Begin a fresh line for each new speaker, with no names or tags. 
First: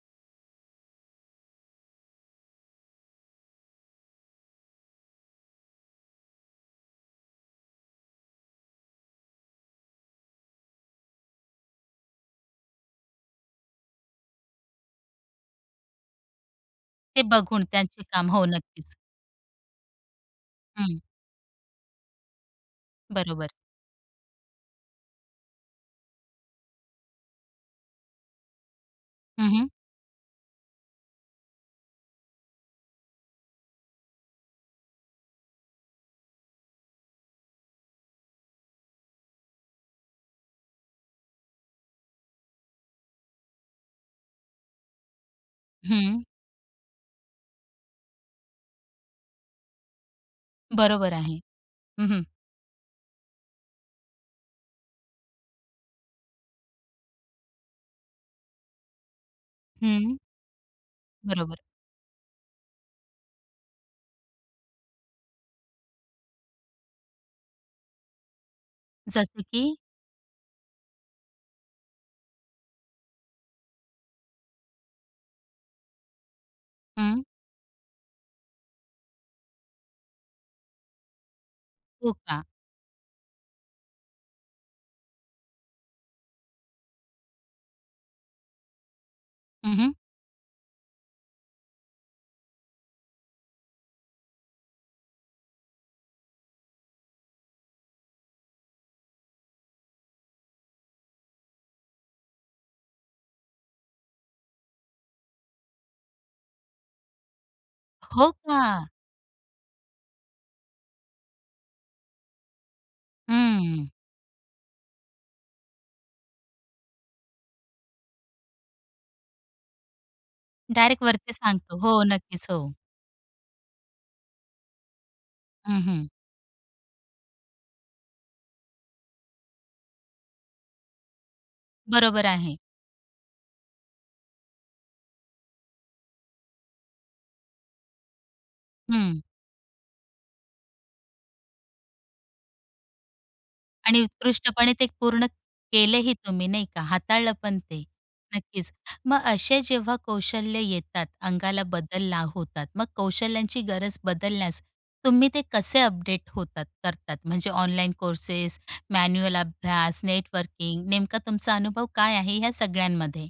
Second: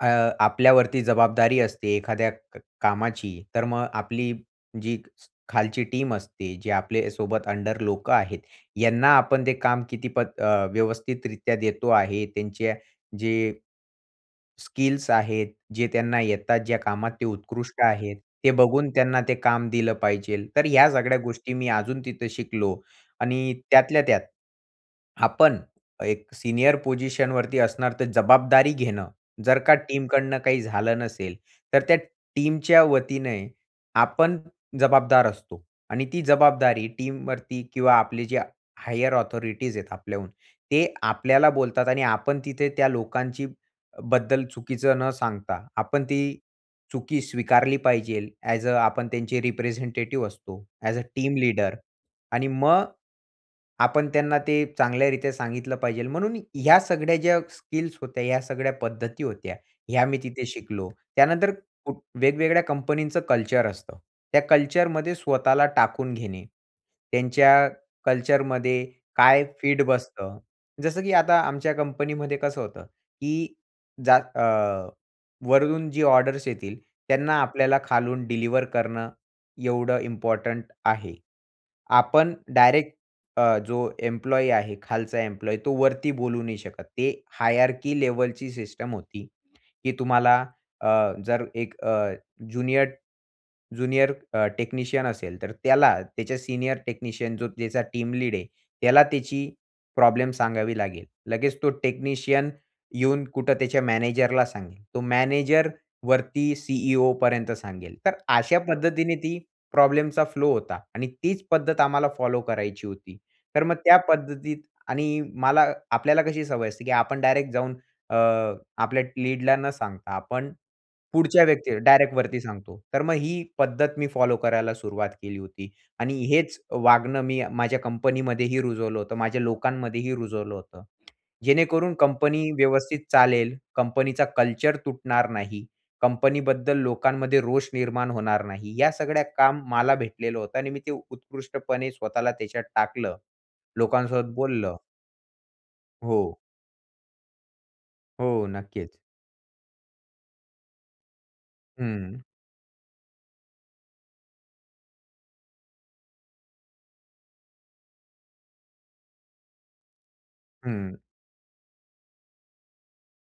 अ, आपल्यावरती जबाबदारी असते एखाद्या क कामाची, तर मग आपली जी स खालची टीम असते, जे आपल्यासोबत अंडर लोकं आहेत, यांना आपण ते काम किती पद अ, व्यवस्थितरीत्या देतो आहे. त्यांच्या जे स्किल्स आहेत, जे त्यांना येतात. ज्या कामात
हे
ते
बघून,
उत्कृष्ट
त्यांचे
आहेत,
काम. हो,
ते बघून
नक्कीच.
त्यांना ते काम दिलं पाहिजे. तर ह्या
हं.
सगळ्या गोष्टी मी अजून तिथं शिकलो.
बरोबर.
आणि त्यातल्या त्यात, आपण एक सीनियर पोझिशनवरती असणार, तर जबाबदारी घेणं.
हं,
जर
हं.
का टीमकडून काही झालं नसेल, तर त्या टीमच्या वतीने आपण जबाबदार असतो आणि ती जबाबदारी टीमवरती किंवा आपले जे हायर ऑथॉरिटीज आहेत आपल्याहून ते आपल्याला बोलतात आणि आपण तिथे त्या लोकांचीबद्दल चुकीचं न सांगता, आपण
हं.
ती चुकी स्वीकारली पाहिजे. अ‍ॅज अ आपण त्यांचे रिप्रेझेंटेटिव्ह असतो, अ‍ॅज अ
बरोबर
टीम
आहे.
लीडर
हं, हं.
आणि मग आपण त्यांना ते चांगल्यारीत्या सांगितलं पाहिजे, म्हणून ह्या सगळ्या ज्या स्किल्स होत्या, या सगळ्या पद्धती होत्या, ह्या
हं.
मी तिथे शिकलो. त्यानंतर
बरोबर.
वेगवेगळ्या कंपनींचं कल्चर असतं, त्या कल्चरमध्ये स्वतःला टाकून घेणे, त्यांच्या कल्चरमध्ये
जसे
काय
की?
फीट बसतं जसं, की अ, आता आमच्या कंपनीमध्ये कसं होतं, की जा अ, वरून जी ऑर्डर्स येतील
हं.
त्यांना आपल्याला खालून डिलिव्हर करणं एवढं इम्पोर्टंट आहे.
हो,
आपण
का?
डायरेक्ट अ, जो एम्प्लॉयी आहे, खालचा एम्प्लॉयी, तो वरती बोलू नाही शकत. ते हायरार्की लेव्हलची सिस्टम होती,
हं,
की
हं.
तुम्हाला अ, जर एक अ, ज्युनियर, ज्युनियर अ, टेक्निशियन असेल, तर त्याला त्याच्या सीनियर टेक्निशियन जो त्याचा टीम लीड आहे त्याला त्याची प्रॉब्लेम सांगावी लागेल. लगेच तो टेक्निशियन येऊन कुठं त्याच्या मॅनेजरला सांगेल. तो मॅनेजर वरती सीईओपर्यंत सांगेल. तर
हो,
अशा
का?
पद्धतीने ती प्रॉब्लेमचा फ्लो होता आणि तीच पद्धत आम्हाला फॉलो करायची होती. तर मग
हं.
त्या पद्धतीत आणि मला आपल्याला कशी सवय असते, की आपण डायरेक्ट जाऊन अ, आपल्या लीडला न सांगता, आपण,
डायरेक्ट वरती
पुढच्या व्यक्तीला,
सांगतो. हो,
डायरेक्ट वरती
नक्कीच. हो.
सांगतो. तर मग ही पद्धत मी फॉलो करायला सुरुवात केली होती.
हं, हं.
आणि हेच वागणं मी माझ्या कंपनीमध्येही रुजवलं होतं, माझ्या लोकांमध्येही रुजवलं होतं. जेणेकरून
बरोबर
कंपनी
आहे.
व्यवस्थित चालेल, कंपनीचा कल्चर तुटणार नाही. कंपनीबद्दल लोकांमध्ये रोष निर्माण होणार नाही. या
हं.
सगळ्या काम मला भेटलेलं होतं आणि मी ते उत्कृष्टपणे स्वतःला त्याच्यात टाकलं.
आणि
लोकांसोबत
उत्कृष्टपणे
बोललं.
ते पूर्ण केलेही
हो.
तुम्ही, नाही का? हाताळलं पण ते,
हो.
नक्कीच.
नक्कीच.
मग असे जेव्हा कौशल्य येतात, अंगाला
हं.
बदलला होतात, मग कौशल्यांची गरज बदलण्यास तुम्ही ते कसे अपडेट होतात करतात, म्हणजे ऑनलाईन कोर्सेस, मॅन्युअल अभ्यास, नेटवर्किंग,
हं.
नेमका तुमचा अनुभव काय आहे ह्या सगळ्यांमध्ये?